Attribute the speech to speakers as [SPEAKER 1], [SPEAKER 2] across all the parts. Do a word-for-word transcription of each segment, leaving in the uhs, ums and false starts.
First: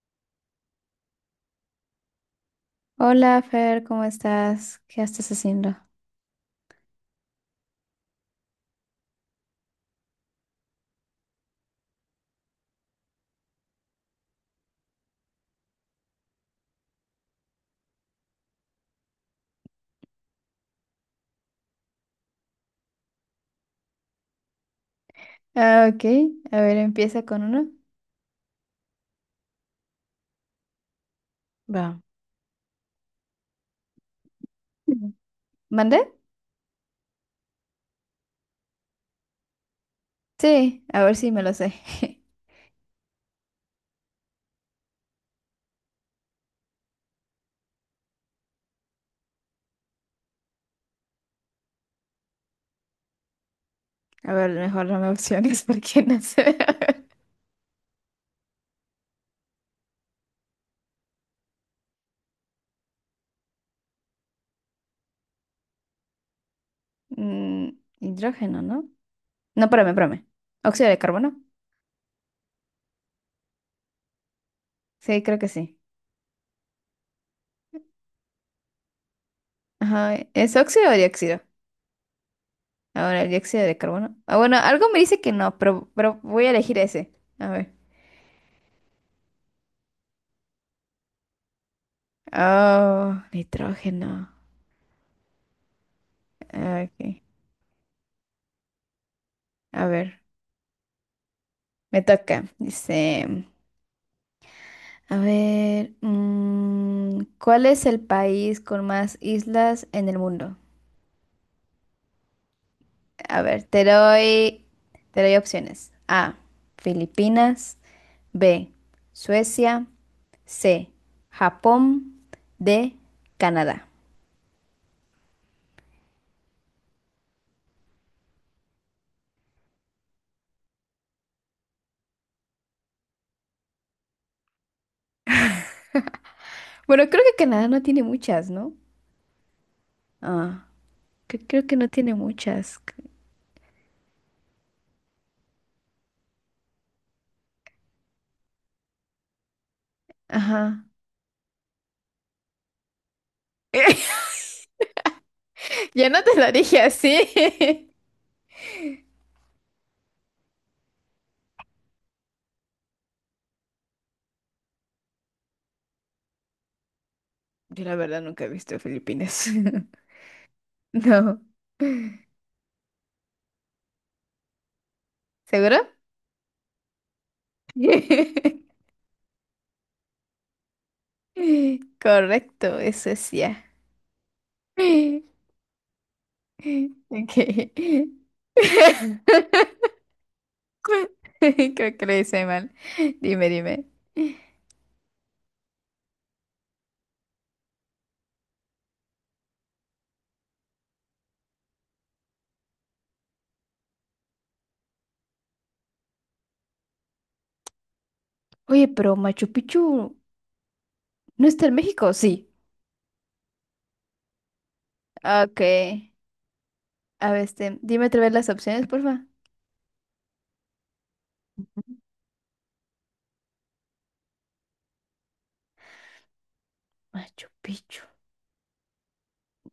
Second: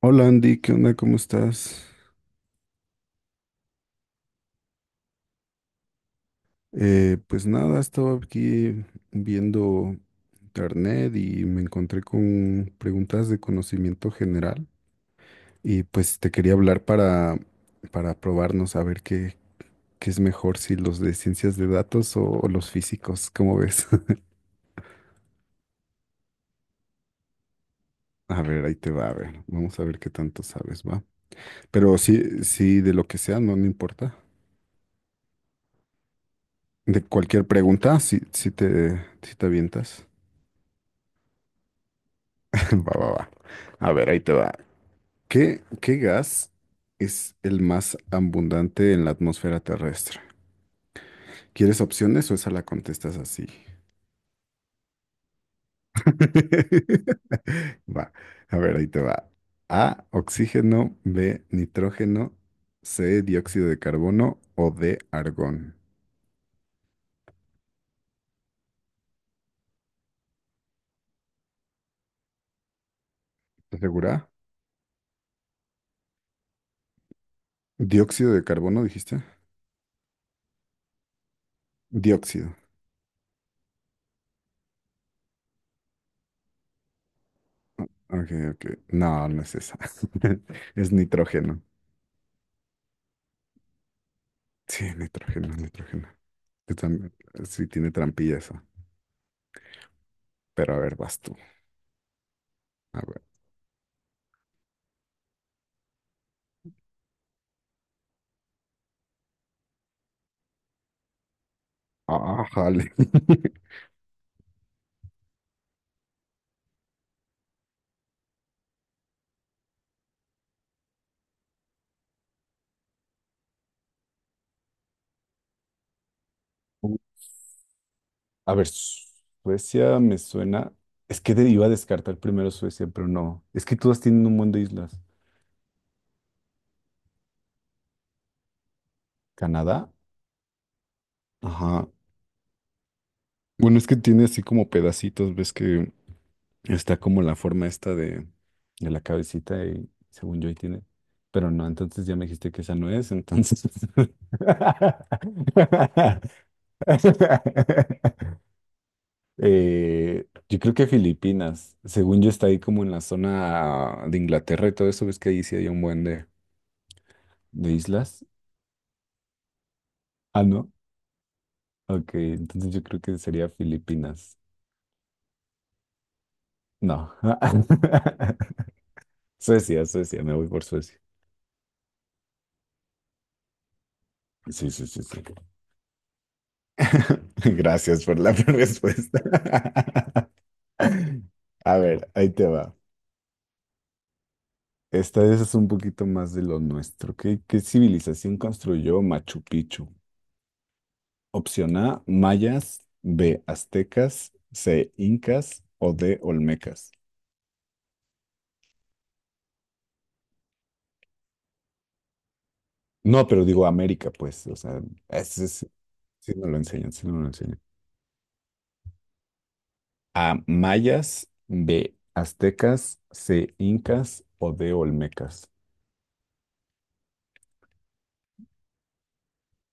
[SPEAKER 1] Hola Andy, ¿qué onda? ¿Cómo estás?
[SPEAKER 2] Hola, Fer, ¿cómo estás? ¿Qué estás haciendo?
[SPEAKER 1] Eh, pues nada, estaba aquí viendo internet y me encontré con preguntas de conocimiento general y pues te quería hablar para, para probarnos a ver qué, qué es mejor, si los de ciencias de datos o, o los físicos, ¿cómo ves?
[SPEAKER 2] Ah, ok. A ver, empieza con uno.
[SPEAKER 1] A ver, ahí te va, a ver, vamos a ver qué tanto sabes, ¿va? Pero
[SPEAKER 2] Va.
[SPEAKER 1] sí, sí, de lo que sea, no, no importa.
[SPEAKER 2] Mm. ¿Mandé?
[SPEAKER 1] De cualquier pregunta, si, si te, si te avientas.
[SPEAKER 2] Sí, a ver si me lo sé.
[SPEAKER 1] Va, va, va. A ver, ahí te va. ¿Qué, qué gas es el más abundante en la atmósfera terrestre? ¿Quieres opciones o esa la contestas así?
[SPEAKER 2] A ver, mejor no me opciones porque no sé.
[SPEAKER 1] Va, a ver, ahí te va. A, oxígeno, B, nitrógeno, C, dióxido de carbono o D, argón.
[SPEAKER 2] Mm, Hidrógeno, ¿no? No, espérame, espérame. ¿Óxido de carbono?
[SPEAKER 1] ¿Estás segura?
[SPEAKER 2] Sí, creo que sí.
[SPEAKER 1] ¿Dióxido de carbono dijiste?
[SPEAKER 2] Ajá, ¿es óxido o dióxido?
[SPEAKER 1] Dióxido.
[SPEAKER 2] Ahora, el dióxido de carbono. Ah, bueno, algo me dice que no, pero, pero voy a elegir ese. A ver.
[SPEAKER 1] Ok, ok. No, no es esa. Es nitrógeno.
[SPEAKER 2] Oh, nitrógeno.
[SPEAKER 1] Sí, nitrógeno, nitrógeno. Yo
[SPEAKER 2] Ah,
[SPEAKER 1] también-
[SPEAKER 2] ok.
[SPEAKER 1] Sí, tiene trampilla eso.
[SPEAKER 2] A ver.
[SPEAKER 1] Pero a ver, vas tú.
[SPEAKER 2] Me toca.
[SPEAKER 1] A ver.
[SPEAKER 2] Dice, a ver, mm, ¿cuál es el país con más islas en el mundo?
[SPEAKER 1] Ah, jale.
[SPEAKER 2] A ver, te doy, te doy opciones. A, Filipinas, B, Suecia, C, Japón, D, Canadá.
[SPEAKER 1] A ver, Suecia me suena. Es que de- iba a descartar primero Suecia, pero no. Es que todas tienen un montón de islas.
[SPEAKER 2] Bueno, creo que Canadá no tiene muchas, ¿no?
[SPEAKER 1] ¿Canadá?
[SPEAKER 2] Ah, cre- creo que
[SPEAKER 1] Ajá.
[SPEAKER 2] no tiene muchas.
[SPEAKER 1] Bueno, es que tiene así como pedacitos, ves que está como la forma esta de, de la cabecita y según yo ahí tiene.
[SPEAKER 2] Ajá.
[SPEAKER 1] Pero no, entonces ya me dijiste que esa no es, entonces.
[SPEAKER 2] Ya no te lo dije así.
[SPEAKER 1] Eh, yo creo que Filipinas, según yo está ahí como en la zona de Inglaterra y todo eso, ves que ahí sí hay un buen de, de
[SPEAKER 2] Yo la verdad
[SPEAKER 1] islas.
[SPEAKER 2] nunca he visto Filipinas.
[SPEAKER 1] Ah, no.
[SPEAKER 2] No.
[SPEAKER 1] Ok, entonces yo creo que sería Filipinas.
[SPEAKER 2] ¿Seguro?
[SPEAKER 1] No. Suecia, Suecia, me voy por Suecia.
[SPEAKER 2] Correcto, eso es ya.
[SPEAKER 1] Sí, sí, sí, sí.
[SPEAKER 2] Ok.
[SPEAKER 1] Gracias por la respuesta. A
[SPEAKER 2] Creo que
[SPEAKER 1] ver,
[SPEAKER 2] lo
[SPEAKER 1] ahí
[SPEAKER 2] hice
[SPEAKER 1] te
[SPEAKER 2] mal.
[SPEAKER 1] va.
[SPEAKER 2] Dime, dime.
[SPEAKER 1] Esta vez es un poquito más de lo nuestro. ¿Qué, qué civilización construyó Machu Picchu? Opción A, mayas, B, aztecas, C, incas o D, olmecas.
[SPEAKER 2] Oye, pero Machu Picchu no está en México, sí.
[SPEAKER 1] No, pero digo América, pues, o sea, ese
[SPEAKER 2] Ok.
[SPEAKER 1] sí, sí nos lo enseñan, sí nos lo
[SPEAKER 2] A ver,
[SPEAKER 1] enseñan.
[SPEAKER 2] este, dime otra vez las opciones, porfa.
[SPEAKER 1] A, mayas, B, aztecas, C, incas o D, olmecas.
[SPEAKER 2] Machu Picchu,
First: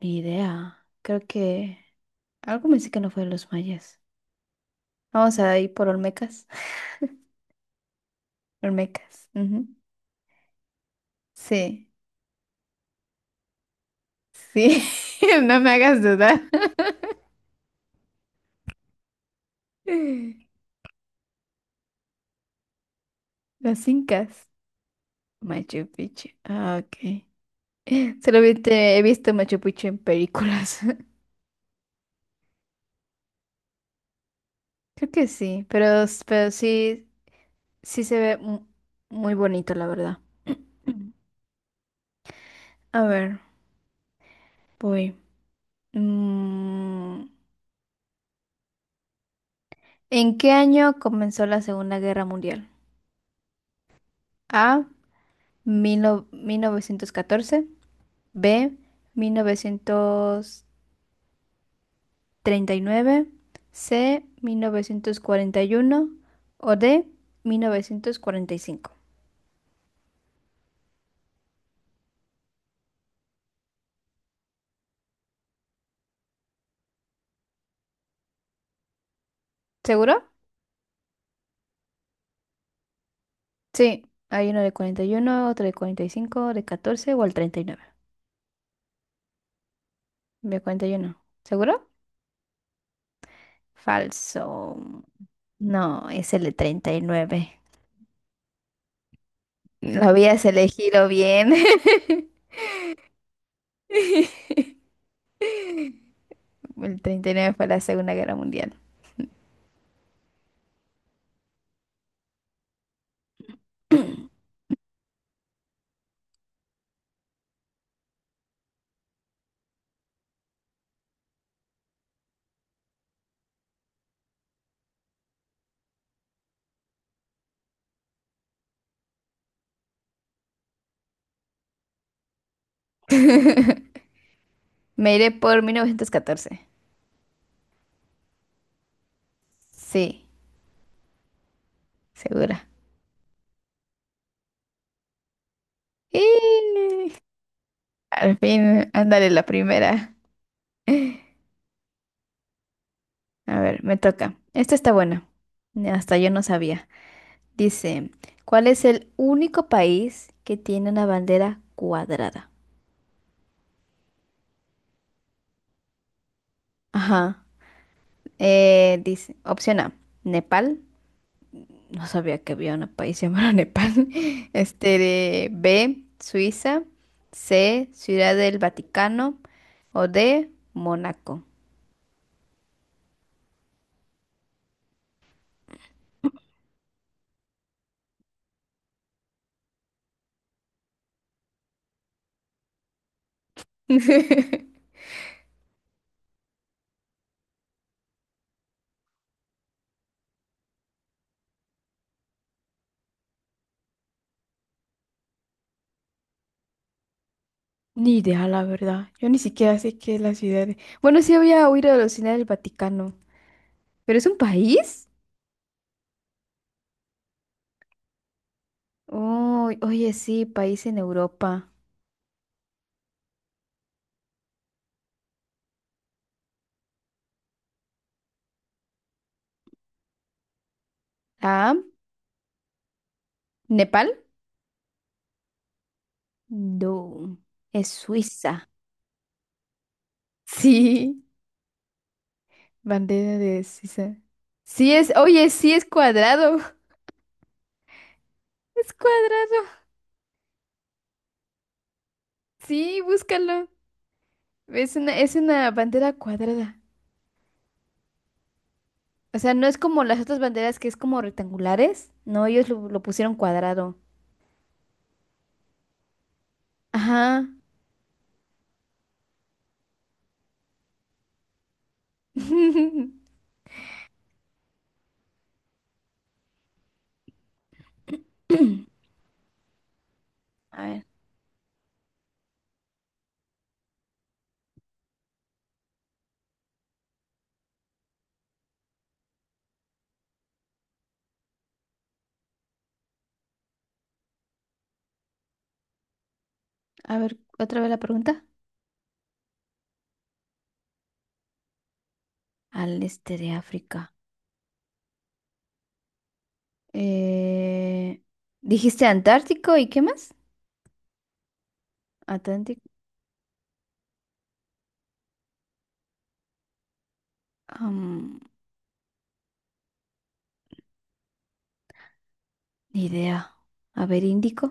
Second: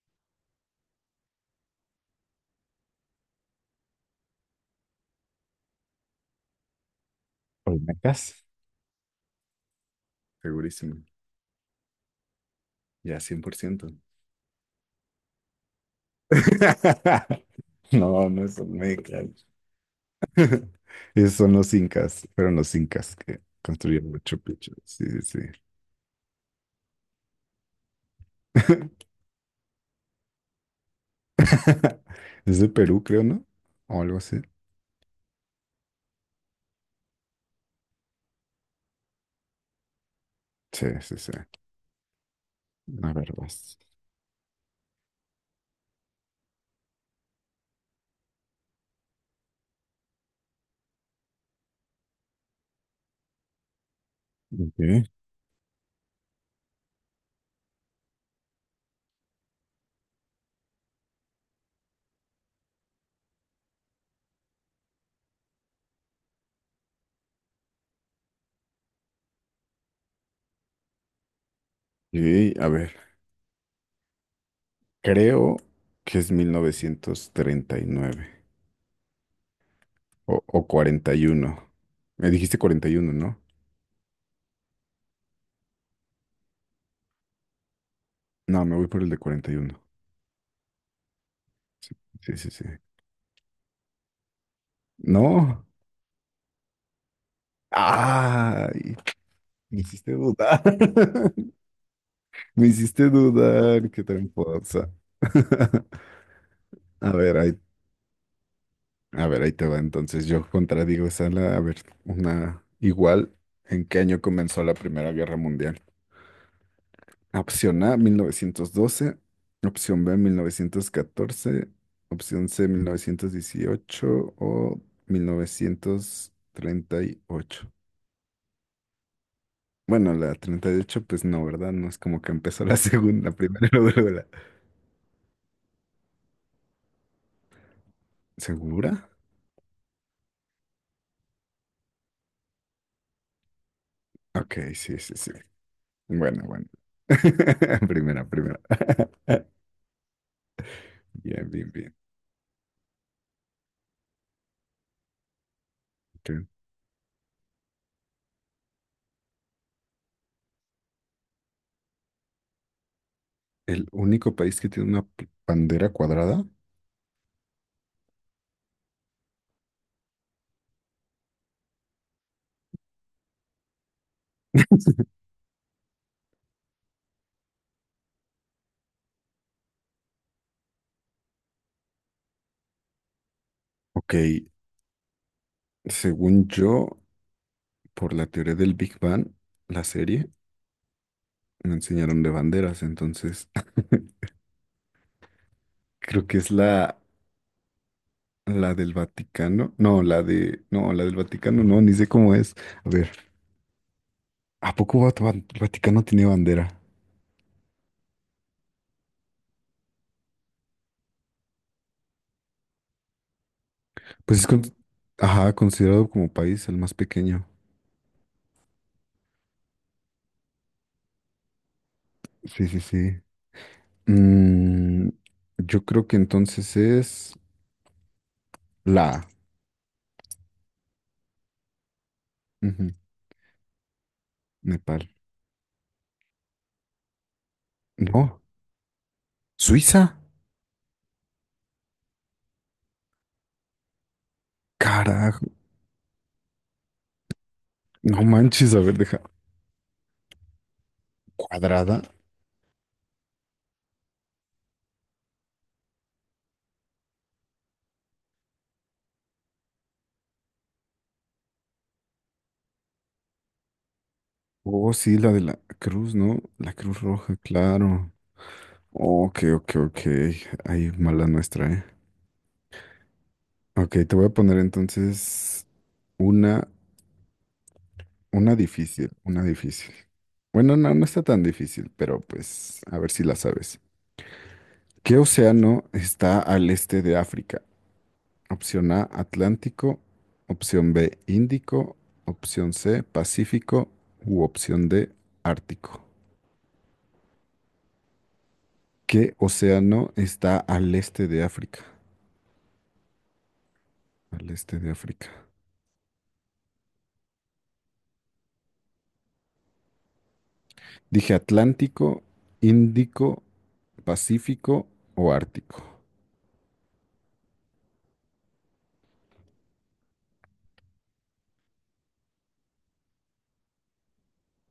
[SPEAKER 2] ni idea. Creo que algo me dice que no fue de los mayas. Vamos a ir por Olmecas.
[SPEAKER 1] ¿Olmecas?
[SPEAKER 2] Olmecas. Ujú.
[SPEAKER 1] Segurísimo,
[SPEAKER 2] Sí.
[SPEAKER 1] ya cien por ciento.
[SPEAKER 2] Sí, no me hagas dudar.
[SPEAKER 1] No, no es olmeca. Esos son los incas, fueron los incas que
[SPEAKER 2] Los
[SPEAKER 1] construyeron Machu
[SPEAKER 2] incas,
[SPEAKER 1] Picchu. Sí, sí,
[SPEAKER 2] Machu Picchu. Ah, ok. Solo vi-
[SPEAKER 1] sí.
[SPEAKER 2] te- he visto Machu Picchu en películas.
[SPEAKER 1] Es de Perú, creo, ¿no? O algo así.
[SPEAKER 2] Creo que sí, pero, s- pero sí, sí se ve mu- muy bonito, la verdad.
[SPEAKER 1] Sí, sí, sí.
[SPEAKER 2] A
[SPEAKER 1] A ver,
[SPEAKER 2] ver,
[SPEAKER 1] vas.
[SPEAKER 2] voy. Mm, ¿En qué año comenzó la Segunda Guerra Mundial? A.
[SPEAKER 1] Ok.
[SPEAKER 2] mil no- mil novecientos catorce. B. Mil novecientos treinta y nueve. C, mil novecientos cuarenta y uno, o D, mil novecientos cuarenta y cinco.
[SPEAKER 1] Y, a ver, creo que es mil novecientos treinta y nueve
[SPEAKER 2] ¿Seguro?
[SPEAKER 1] o, o cuarenta y uno. Me dijiste cuarenta y uno, ¿no?
[SPEAKER 2] Sí, hay uno de cuarenta y uno, otro de cuarenta y cinco, de catorce o el treinta y nueve.
[SPEAKER 1] No, me voy por el de cuarenta y uno.
[SPEAKER 2] ¿De cuarenta y uno? ¿Seguro?
[SPEAKER 1] Sí, sí, sí.
[SPEAKER 2] Falso.
[SPEAKER 1] No.
[SPEAKER 2] No, es el de treinta y nueve.
[SPEAKER 1] Ay, me
[SPEAKER 2] Lo
[SPEAKER 1] hiciste
[SPEAKER 2] habías
[SPEAKER 1] dudar.
[SPEAKER 2] elegido bien.
[SPEAKER 1] Me hiciste dudar. Qué tramposa.
[SPEAKER 2] El
[SPEAKER 1] A
[SPEAKER 2] treinta y
[SPEAKER 1] ver, ahí
[SPEAKER 2] nueve fue la Segunda Guerra Mundial.
[SPEAKER 1] A ver, ahí te va. Entonces yo contradigo esa. La- A ver, una igual. ¿En qué año comenzó la Primera Guerra Mundial? Opción A, mil novecientos doce. Opción B, mil novecientos catorce. Opción C, mil novecientos dieciocho o mil novecientos treinta y ocho. Bueno, la treinta y ocho, pues no, ¿verdad? No es como que empezó la segunda, la primera y luego luego la...
[SPEAKER 2] Me iré por mil novecientos catorce.
[SPEAKER 1] ¿Segura?
[SPEAKER 2] Sí, segura.
[SPEAKER 1] Ok, sí, sí, sí. Bueno, bueno.
[SPEAKER 2] ¡Eh!
[SPEAKER 1] Primera,
[SPEAKER 2] Al
[SPEAKER 1] primera.
[SPEAKER 2] fin, ándale la primera.
[SPEAKER 1] Bien, bien, bien.
[SPEAKER 2] A ver, me toca. Esta está buena. Hasta yo
[SPEAKER 1] Ok.
[SPEAKER 2] no sabía. Dice, ¿cuál es el único país que tiene una bandera cuadrada?
[SPEAKER 1] El único país que tiene una p- bandera cuadrada.
[SPEAKER 2] Ajá. Eh, dice, opción A, Nepal. No sabía que había un país llamado Nepal. Este, de- B, Suiza. C, Ciudad del Vaticano. O D, Mónaco.
[SPEAKER 1] Ok, según yo, por la teoría del Big Bang, la serie, me enseñaron de banderas, entonces creo que es la, la del Vaticano. No, la de... No, la del Vaticano, no, ni sé cómo es. A ver, ¿a poco Vat- Van- Vaticano tiene bandera?
[SPEAKER 2] Ni idea, la verdad. Yo ni siquiera sé qué es la ciudad de- Bueno, sí había oído de la Ciudad del Vaticano. ¿Pero es un
[SPEAKER 1] Pues es con-
[SPEAKER 2] país?
[SPEAKER 1] ajá, considerado como país el más pequeño.
[SPEAKER 2] Oh, oye, sí, país en Europa.
[SPEAKER 1] Sí, sí, sí. Mm, yo creo que entonces es la... A.
[SPEAKER 2] Ah,
[SPEAKER 1] Ujú,
[SPEAKER 2] ¿Nepal?
[SPEAKER 1] Nepal.
[SPEAKER 2] No, es
[SPEAKER 1] No.
[SPEAKER 2] Suiza.
[SPEAKER 1] Suiza.
[SPEAKER 2] Sí, bandera de Suiza. Sí es,
[SPEAKER 1] Carajo.
[SPEAKER 2] oye, sí es cuadrado.
[SPEAKER 1] No manches, a
[SPEAKER 2] Es
[SPEAKER 1] ver, deja.
[SPEAKER 2] cuadrado.
[SPEAKER 1] Cuadrada.
[SPEAKER 2] Sí, búscalo. Es una, es una bandera cuadrada. O sea, no es como las otras banderas que es como rectangulares. No, ellos lo, lo pusieron cuadrado.
[SPEAKER 1] Oh, sí, la de la cruz, ¿no? La cruz roja,
[SPEAKER 2] Ajá.
[SPEAKER 1] claro. Ok, ok, ok. Ahí mala nuestra, ¿eh? Ok, te voy a poner entonces una, una difícil, una difícil. Bueno,
[SPEAKER 2] A
[SPEAKER 1] no,
[SPEAKER 2] ver,
[SPEAKER 1] no está tan difícil, pero pues a ver si la sabes. ¿Qué océano está al este de África? Opción A, Atlántico. Opción B, Índico. Opción C, Pacífico. U opción D, Ártico.
[SPEAKER 2] a ver, otra vez la pregunta.
[SPEAKER 1] ¿Qué océano está al este de África?
[SPEAKER 2] Al este de África.
[SPEAKER 1] Al este de África.
[SPEAKER 2] Eh, ¿Dijiste Antártico y qué más?
[SPEAKER 1] Dije Atlántico,
[SPEAKER 2] Atlántico.
[SPEAKER 1] Índico, Pacífico o Ártico.
[SPEAKER 2] Am, Ni idea. A ver, Índico.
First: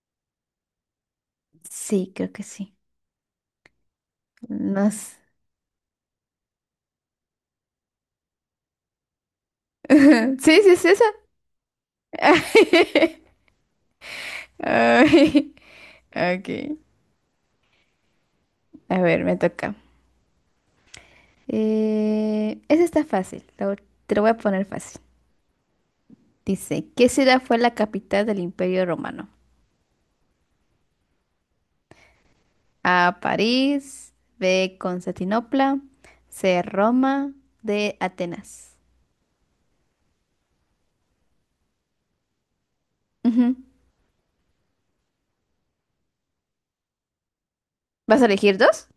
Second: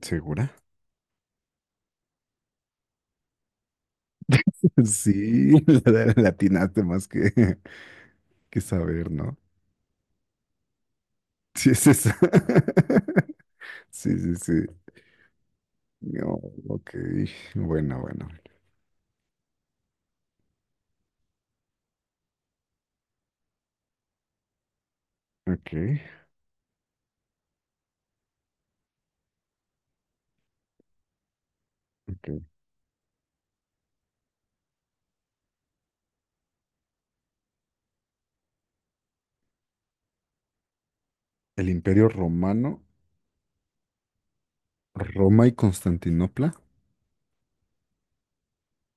[SPEAKER 1] ¿Segura?
[SPEAKER 2] Sí, creo que sí. No sé.
[SPEAKER 1] Sí, la la atinaste más que, que saber, ¿no?
[SPEAKER 2] Sí, sí, es esa.
[SPEAKER 1] Sí, es esa. Sí, sí, sí.
[SPEAKER 2] Ay,
[SPEAKER 1] No,
[SPEAKER 2] ok.
[SPEAKER 1] ok. Bueno, bueno.
[SPEAKER 2] A ver, me toca. Eh, esa está fácil. la ul- te lo voy a poner fácil.
[SPEAKER 1] Ok,
[SPEAKER 2] Dice, ¿qué ciudad fue la capital del Imperio Romano?
[SPEAKER 1] ok.
[SPEAKER 2] A, París, B, Constantinopla, C, Roma, D, Atenas.
[SPEAKER 1] El Imperio Romano,
[SPEAKER 2] Ujú.
[SPEAKER 1] Roma y Constantinopla.
[SPEAKER 2] ¿Vas a elegir dos?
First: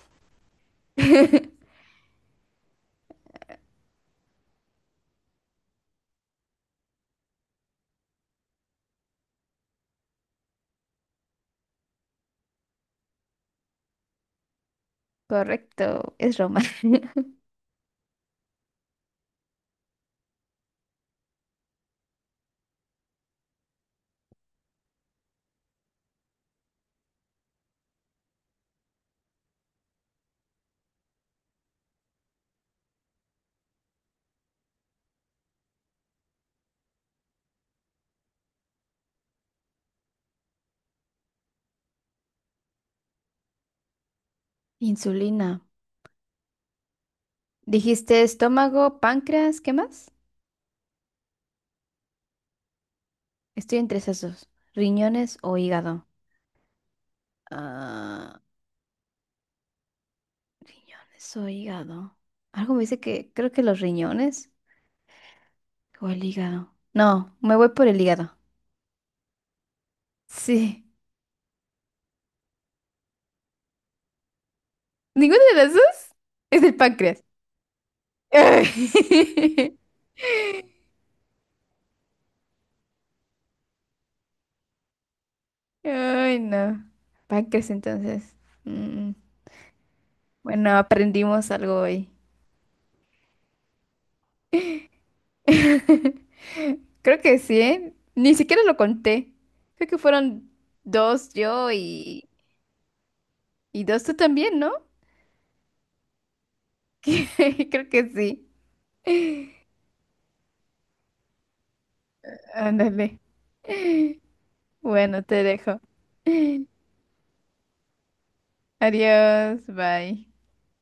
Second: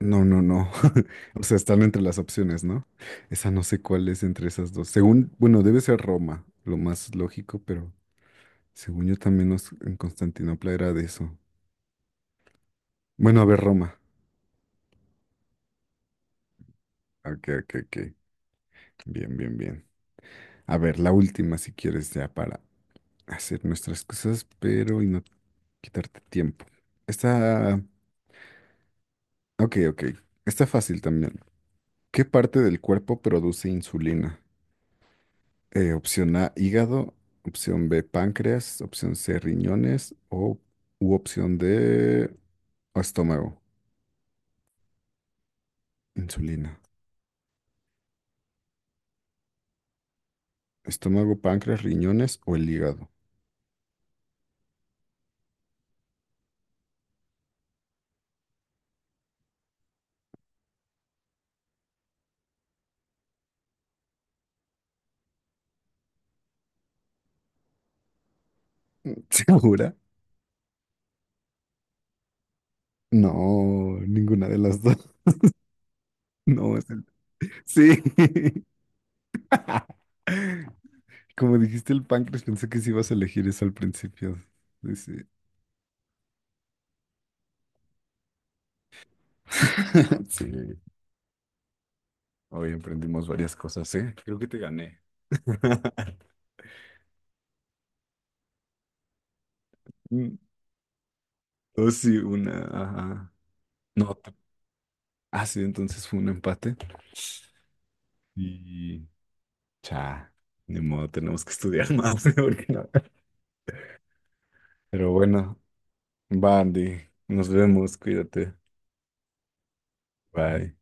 [SPEAKER 1] No, no, no. O sea, están entre las opciones, ¿no? Esa no sé cuál es entre esas dos. Según, bueno, debe ser Roma, lo más lógico, pero según yo también nos- en Constantinopla era de eso. Bueno, a ver, Roma.
[SPEAKER 2] Correcto, es Roma.
[SPEAKER 1] Ok, ok, ok. Bien, bien, bien. A ver, la última, si quieres, ya para hacer nuestras cosas, pero y no quitarte tiempo. Está, ok, ok. Está fácil también. ¿Qué parte del cuerpo produce insulina? Eh, opción A, hígado. Opción B, páncreas. Opción C, riñones. O u opción D, estómago.
[SPEAKER 2] Insulina.
[SPEAKER 1] Insulina.
[SPEAKER 2] Dijiste estómago, páncreas, ¿qué más?
[SPEAKER 1] Estómago, páncreas, riñones o el hígado.
[SPEAKER 2] Estoy entre esos dos. Riñones o hígado. Ah, riñones o hígado. Algo me dice que creo que los riñones o el hígado. No, me voy por el hígado.
[SPEAKER 1] ¿Segura?
[SPEAKER 2] Sí.
[SPEAKER 1] No, ninguna de las dos.
[SPEAKER 2] ¿Ninguna de las dos? Es el
[SPEAKER 1] No, es el...
[SPEAKER 2] páncreas.
[SPEAKER 1] Sí. Como dijiste el páncreas, pensé que sí ibas a elegir eso al principio. Sí, sí.
[SPEAKER 2] Ay, no. Pancres, entonces. Mm.
[SPEAKER 1] Sí.
[SPEAKER 2] Bueno, aprendimos algo hoy.
[SPEAKER 1] Hoy aprendimos varias cosas, ¿eh? Creo que te gané.
[SPEAKER 2] Creo que sí, ¿eh? Ni siquiera lo conté. Creo que
[SPEAKER 1] Mm,
[SPEAKER 2] fueron dos yo
[SPEAKER 1] oh, sí,
[SPEAKER 2] y,
[SPEAKER 1] una. Ajá.
[SPEAKER 2] y dos tú
[SPEAKER 1] No,
[SPEAKER 2] también, ¿no?
[SPEAKER 1] ah, sí, entonces fue un empate
[SPEAKER 2] Creo que sí.
[SPEAKER 1] y cha, ni modo, tenemos que estudiar más porque no.
[SPEAKER 2] Ándale.
[SPEAKER 1] Pero
[SPEAKER 2] Bueno, te
[SPEAKER 1] bueno,
[SPEAKER 2] dejo.
[SPEAKER 1] va, Andy, nos vemos, cuídate.
[SPEAKER 2] Adiós, bye.
[SPEAKER 1] Bye.